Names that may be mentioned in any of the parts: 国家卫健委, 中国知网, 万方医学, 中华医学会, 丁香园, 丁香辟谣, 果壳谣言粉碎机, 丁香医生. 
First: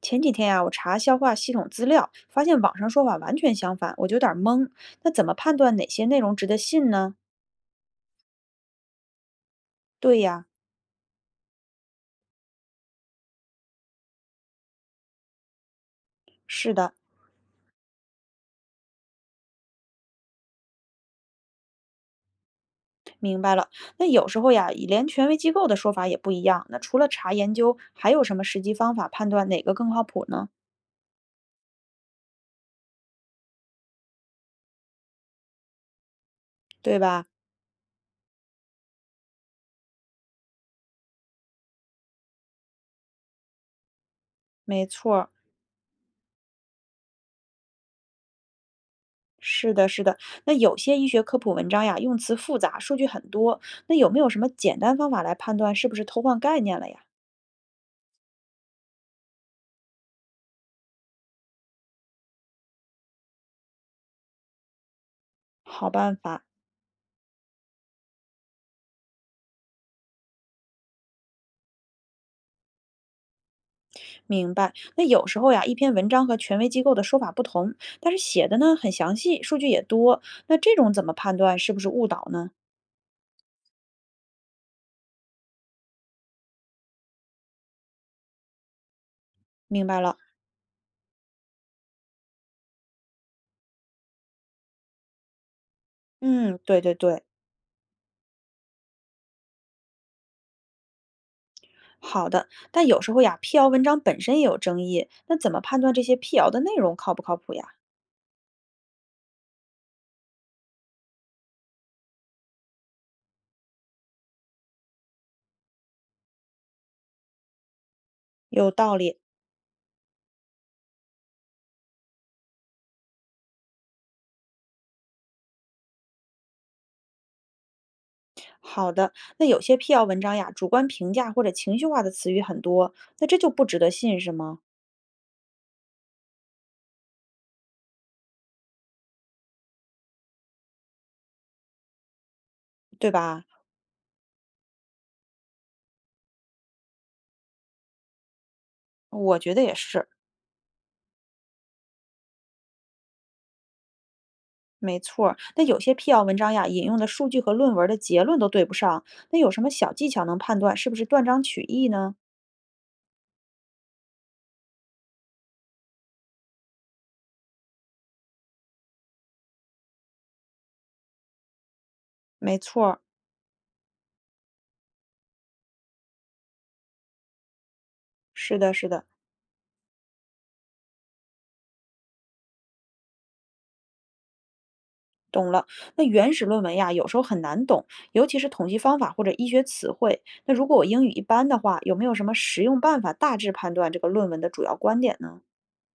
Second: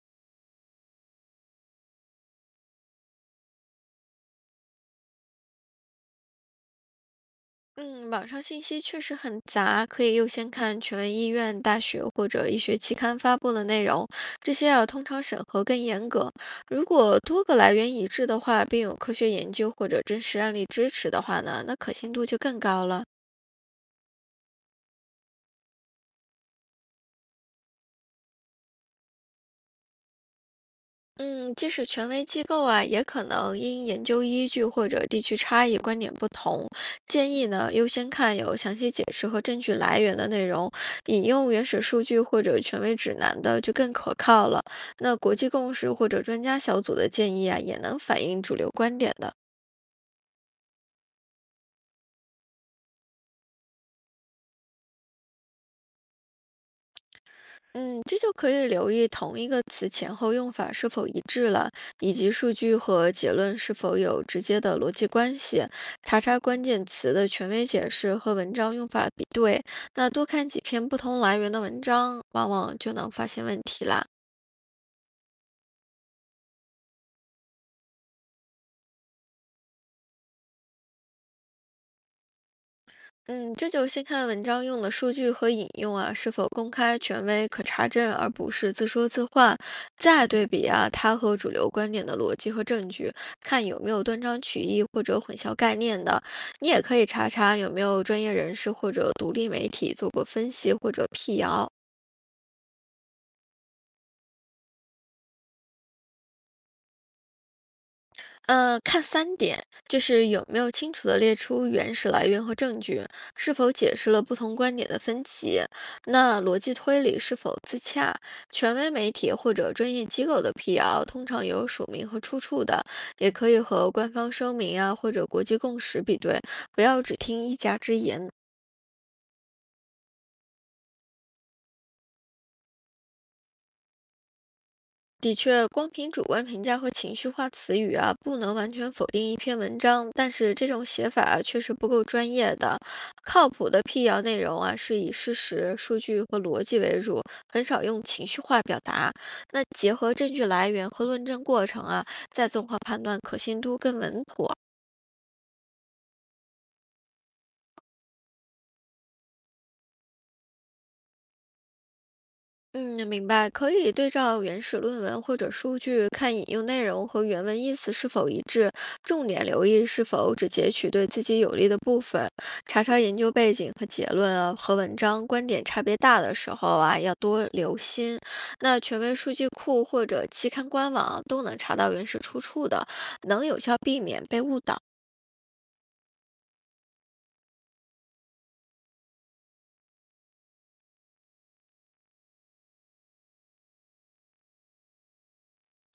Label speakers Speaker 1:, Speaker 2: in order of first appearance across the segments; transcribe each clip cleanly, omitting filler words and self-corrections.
Speaker 1: 前几天呀、我查消化系统资料，发现网上说法完全相反，我就有点儿懵。那怎么判断哪些内容值得信呢？
Speaker 2: 嗯，网上信息确实很杂，可以
Speaker 1: 对
Speaker 2: 优
Speaker 1: 呀，
Speaker 2: 先看权威医院、大学或者医学期刊发布的内容，这些啊通常审核更严格。
Speaker 1: 是
Speaker 2: 如
Speaker 1: 的，
Speaker 2: 果多个来源一致的话，并有科学研究或者真实案例支持的话呢，那可信度就更高了。
Speaker 1: 明白了。那有时候呀，连权威机构的说法也不一样。那除了查研究，还有什么实际方法判断哪个更靠谱呢？
Speaker 2: 嗯，即使权威机构啊，也可能因研究依据或者地区差异观点不同，
Speaker 1: 对吧？
Speaker 2: 建议呢优先看有详细解释和证据来源的内容，引用原始数据或者权威指南的就更可靠了。
Speaker 1: 没
Speaker 2: 那
Speaker 1: 错儿，
Speaker 2: 国际共识或者专家小组的建议啊，也能反映主流观点的。
Speaker 1: 是的，是的。那有些医学科普文章呀，用词复杂，数据很多。那有没有什么简单方法来判断是不是偷换概念了呀？
Speaker 2: 嗯，这就可以留意同一个词前后用法是否一致了，以及数据和结论是否有直接的逻辑关系。
Speaker 1: 好办
Speaker 2: 查查
Speaker 1: 法。
Speaker 2: 关键词的权威解释和文章用法比对，那多看几篇不同来源的文章，往往就能发现问题啦。
Speaker 1: 明白。那有时候呀，一篇文章和权威机构的说法不同，但是写的呢很详细，数据也多，那这种怎么判断是不是误导呢？
Speaker 2: 嗯，这就先看文章用的数据和引用啊，是否公开、权威、可查证，而不是自说自话。
Speaker 1: 明白了。
Speaker 2: 再对比啊，它和主流观点的逻辑和证据，看有没有断章取义或者混淆概念的。
Speaker 1: 嗯，
Speaker 2: 你
Speaker 1: 对
Speaker 2: 也
Speaker 1: 对
Speaker 2: 可以
Speaker 1: 对，
Speaker 2: 查查有没有专业人士或者独立媒体做过分析或者辟谣。
Speaker 1: 好的。但有时候呀，辟谣文章本身也有争议，那怎么判断这些辟谣的内容靠不靠谱呀？
Speaker 2: 看三点，就是有没有清楚的列出原始来源和证据，是否解释了不同观点的分歧，那逻辑推理是否自洽？
Speaker 1: 有
Speaker 2: 权威
Speaker 1: 道
Speaker 2: 媒
Speaker 1: 理。
Speaker 2: 体或者专业机构的辟谣通常有署名和出处的，也可以和官方声明啊或者国际共识比对，不要只听一家之言。
Speaker 1: 好的，那有些辟谣文章呀，主观评价或者情绪化的词语很多，那这就不值得信是吗？
Speaker 2: 的确，光凭主观评价和情绪化词语啊，不能完全否定一篇文章，但是这种写法啊确实不够专业的。
Speaker 1: 对吧？
Speaker 2: 靠谱的辟谣内容啊，是以事实、数据和逻辑为主，很少用情绪化表达。
Speaker 1: 我觉得
Speaker 2: 那
Speaker 1: 也
Speaker 2: 结
Speaker 1: 是。
Speaker 2: 合证据来源和论证过程啊，再综合判断可信度更稳妥。
Speaker 1: 没错儿，那有些辟谣文章呀，引用的数据和论文儿的结论都对不上，那有什么小技巧能判断是不是断章取义呢？
Speaker 2: 嗯，明白。可以对照原始论文或者数据，看引用内容和原文意思是否一致，重点留意是否只截取对自己有利的部分，
Speaker 1: 没
Speaker 2: 查
Speaker 1: 错
Speaker 2: 查
Speaker 1: 儿，
Speaker 2: 研究背景和结论啊，和文章观点差别大的时候啊，要多留心。
Speaker 1: 是的，
Speaker 2: 那
Speaker 1: 是
Speaker 2: 权
Speaker 1: 的，
Speaker 2: 威数据库或者期刊官网啊都能查到原始出处的，能有效避免被误导。
Speaker 1: 懂了。那原始论文呀，有时候很难懂，尤其是统计方法或者医学词汇。那如果我英语一般的话，有没有什么实用办法大致判断这个论文的主要观点呢？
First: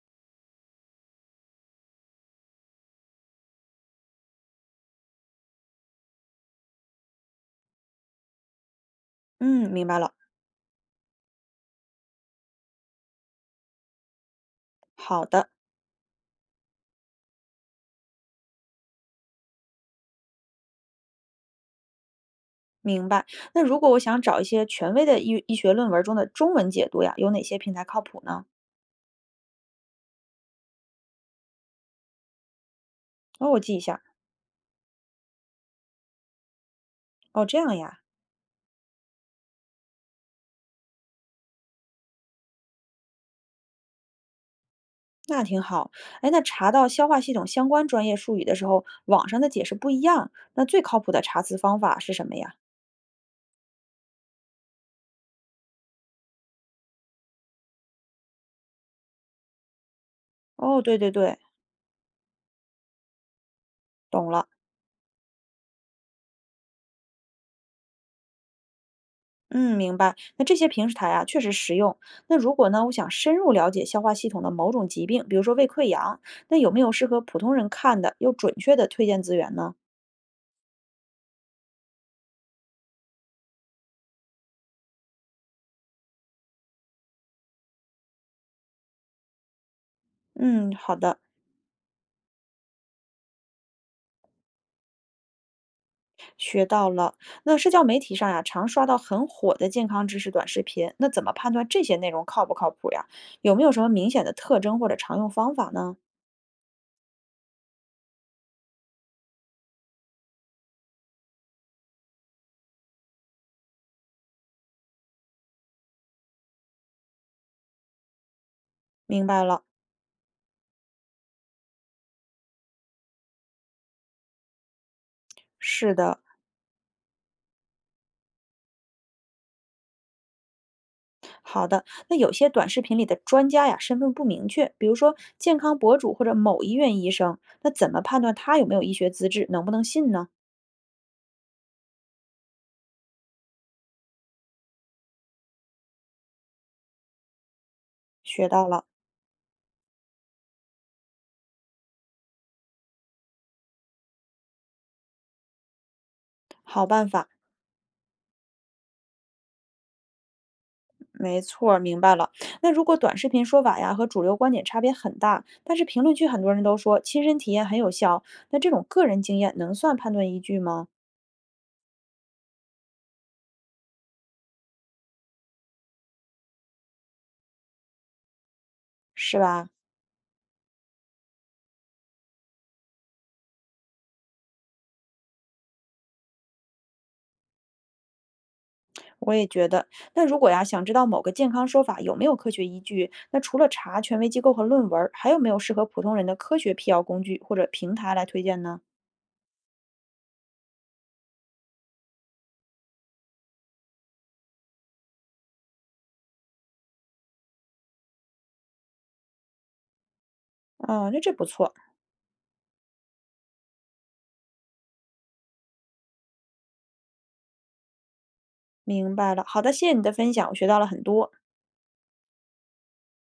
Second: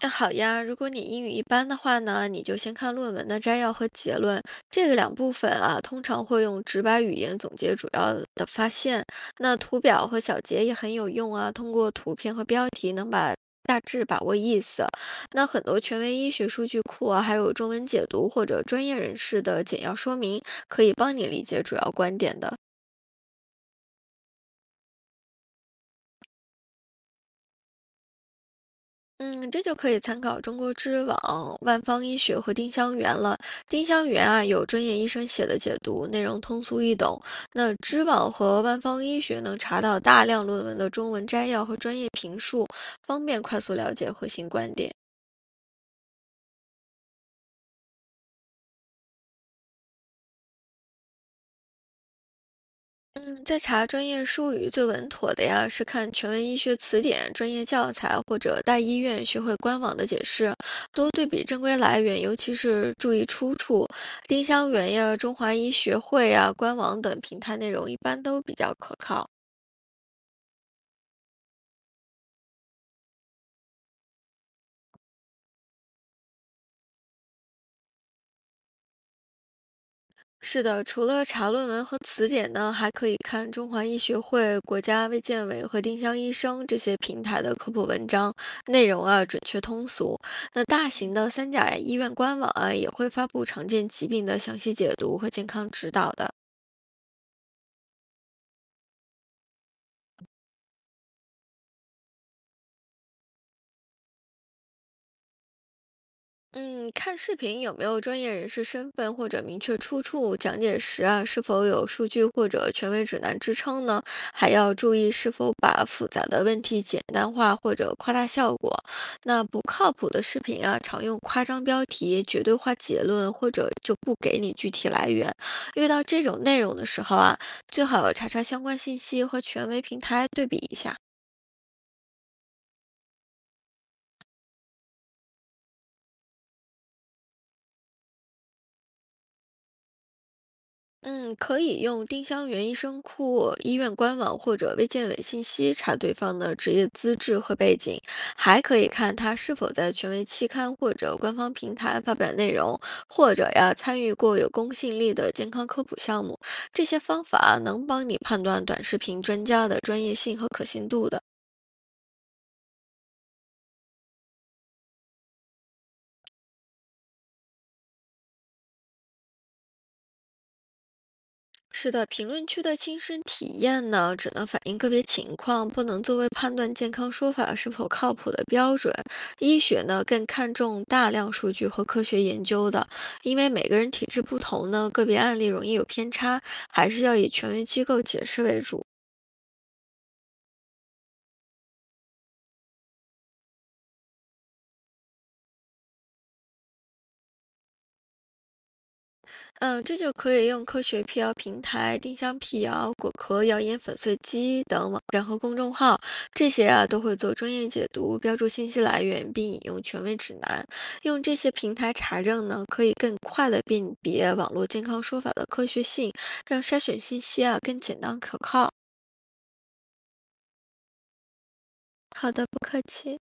Speaker 2: 那好呀，如果你英语一般的话呢，你就先看论文的摘要和结论，这个两部分啊，通常会用直白语言总结主要的发现。那
Speaker 1: 嗯，
Speaker 2: 图
Speaker 1: 明白
Speaker 2: 表
Speaker 1: 了。
Speaker 2: 和小结也很有用啊，通过图片和标题能把大致把握意思。
Speaker 1: 好
Speaker 2: 那
Speaker 1: 的，
Speaker 2: 很多权威医学数据库啊，还有中文解读或者专业人士的简要说明，可以帮你理解主要观点的。
Speaker 1: 明白。那如果我想找一些权威的医医学论文中的中文解读呀，有哪些平台靠谱呢？
Speaker 2: 嗯，这就可以参考中国知网、万方医学和丁香园了。
Speaker 1: 哦，我记一
Speaker 2: 丁
Speaker 1: 下。
Speaker 2: 香园啊，有专业医生写的解读，内容通俗易懂。
Speaker 1: 哦，这
Speaker 2: 那
Speaker 1: 样呀。
Speaker 2: 知网和万方医学能查到大量论文的中文摘要和专业评述，方便快速了解核心观点。
Speaker 1: 那挺好。哎，那查到消化系统相关专业术语的时候，网上的解释不一样，那最靠谱的查词方法是什么呀？
Speaker 2: 嗯，在查专业术语最稳妥的呀，是看权威医学词典、专业教材或者大医院学会官网的解释，
Speaker 1: 哦，对对
Speaker 2: 多对
Speaker 1: 对，
Speaker 2: 比正规来源，尤其是注意出处。
Speaker 1: 懂
Speaker 2: 丁
Speaker 1: 了。
Speaker 2: 香园呀、中华医学会呀、官网等平台内容一般都比较可靠。
Speaker 1: 嗯，明白。那这些平时台啊，确实实用。那如果呢，我想深入了解消化系统的某种疾病，比如说胃溃疡，那有没有适合普通人看的又准确的推荐资源呢？
Speaker 2: 是的，除了查论文和词典呢，还可以看中华医学会、国家卫健委和丁香医生这些平台的科普文章，内容啊准确通俗。那
Speaker 1: 嗯，
Speaker 2: 大
Speaker 1: 好
Speaker 2: 型
Speaker 1: 的。
Speaker 2: 的三甲医院官网啊也会发布常见疾病的详细解读和健康指导的。
Speaker 1: 学到了。那社交媒体上呀，常刷到很火的健康知识短视频，那怎么判断这些内容靠不靠谱呀？有没有什么明显的特征或者常用方法呢？
Speaker 2: 嗯，看视频有没有专业人士身份或者明确出处，讲解时啊是否有数据或者权威指南支撑呢？还要注意是否把复杂的问题简单化或者夸大效果。
Speaker 1: 明白
Speaker 2: 那不
Speaker 1: 了。
Speaker 2: 靠谱的视频啊，常用夸张标题、绝对化结论，或者就不给你具体来源。遇
Speaker 1: 是
Speaker 2: 到
Speaker 1: 的，
Speaker 2: 这种内容的时候啊，最好查查相关信息和权威平台对比一下。
Speaker 1: 好的。那有些短视频里的专家呀，身份不明确，比如说健康博主或者某医院医生，那怎么判断他有没有医学资质，能不能信呢？
Speaker 2: 嗯，可以用丁香园医生库、医院官网或者卫健委信息查对方的职业资质和背景，
Speaker 1: 学
Speaker 2: 还
Speaker 1: 到
Speaker 2: 可
Speaker 1: 了，
Speaker 2: 以看他是否在权威期刊或者官方平台发表内容，或者呀参与过有公信力的健康科普项目。这
Speaker 1: 好
Speaker 2: 些
Speaker 1: 办
Speaker 2: 方
Speaker 1: 法。
Speaker 2: 法能帮你判断短视频专家的专业性和可信度的。
Speaker 1: 没错儿，明白了。那如果短视频说法呀和主流观点差别很大，但是评论区很多人都说亲身体验很有效，那这种个人经验能算判断依据吗？
Speaker 2: 是的，评论区的亲身体验呢，只能反映个别情况，不能作为判断健康说法是否靠谱的标准。
Speaker 1: 是
Speaker 2: 医
Speaker 1: 吧？
Speaker 2: 学呢，更看重大量数据和科学研究的，因为每个人体质不同呢，个别案例容易有偏差，还是要以权威机构解释为主。
Speaker 1: 我也觉得。那如果呀想知道某个健康说法有没有科学依据，那除了查权威机构和论文儿，还有没有适合普通人的科学辟谣工具或者平台来推荐呢？
Speaker 2: 嗯，这就可以用科学辟谣平台、丁香辟谣、果壳谣言粉碎机等网站和公众号，这些啊都会做专业解读，标注信息来源，并引用权威指南。
Speaker 1: 啊、那
Speaker 2: 用
Speaker 1: 这
Speaker 2: 这
Speaker 1: 不
Speaker 2: 些
Speaker 1: 错。
Speaker 2: 平台查证呢，可以更快的辨别网络健康说法的科学性，让筛选信息啊更简单可靠。
Speaker 1: 明白了。好的，谢谢你的分享，我学到了很多。
Speaker 2: 好的，不客气。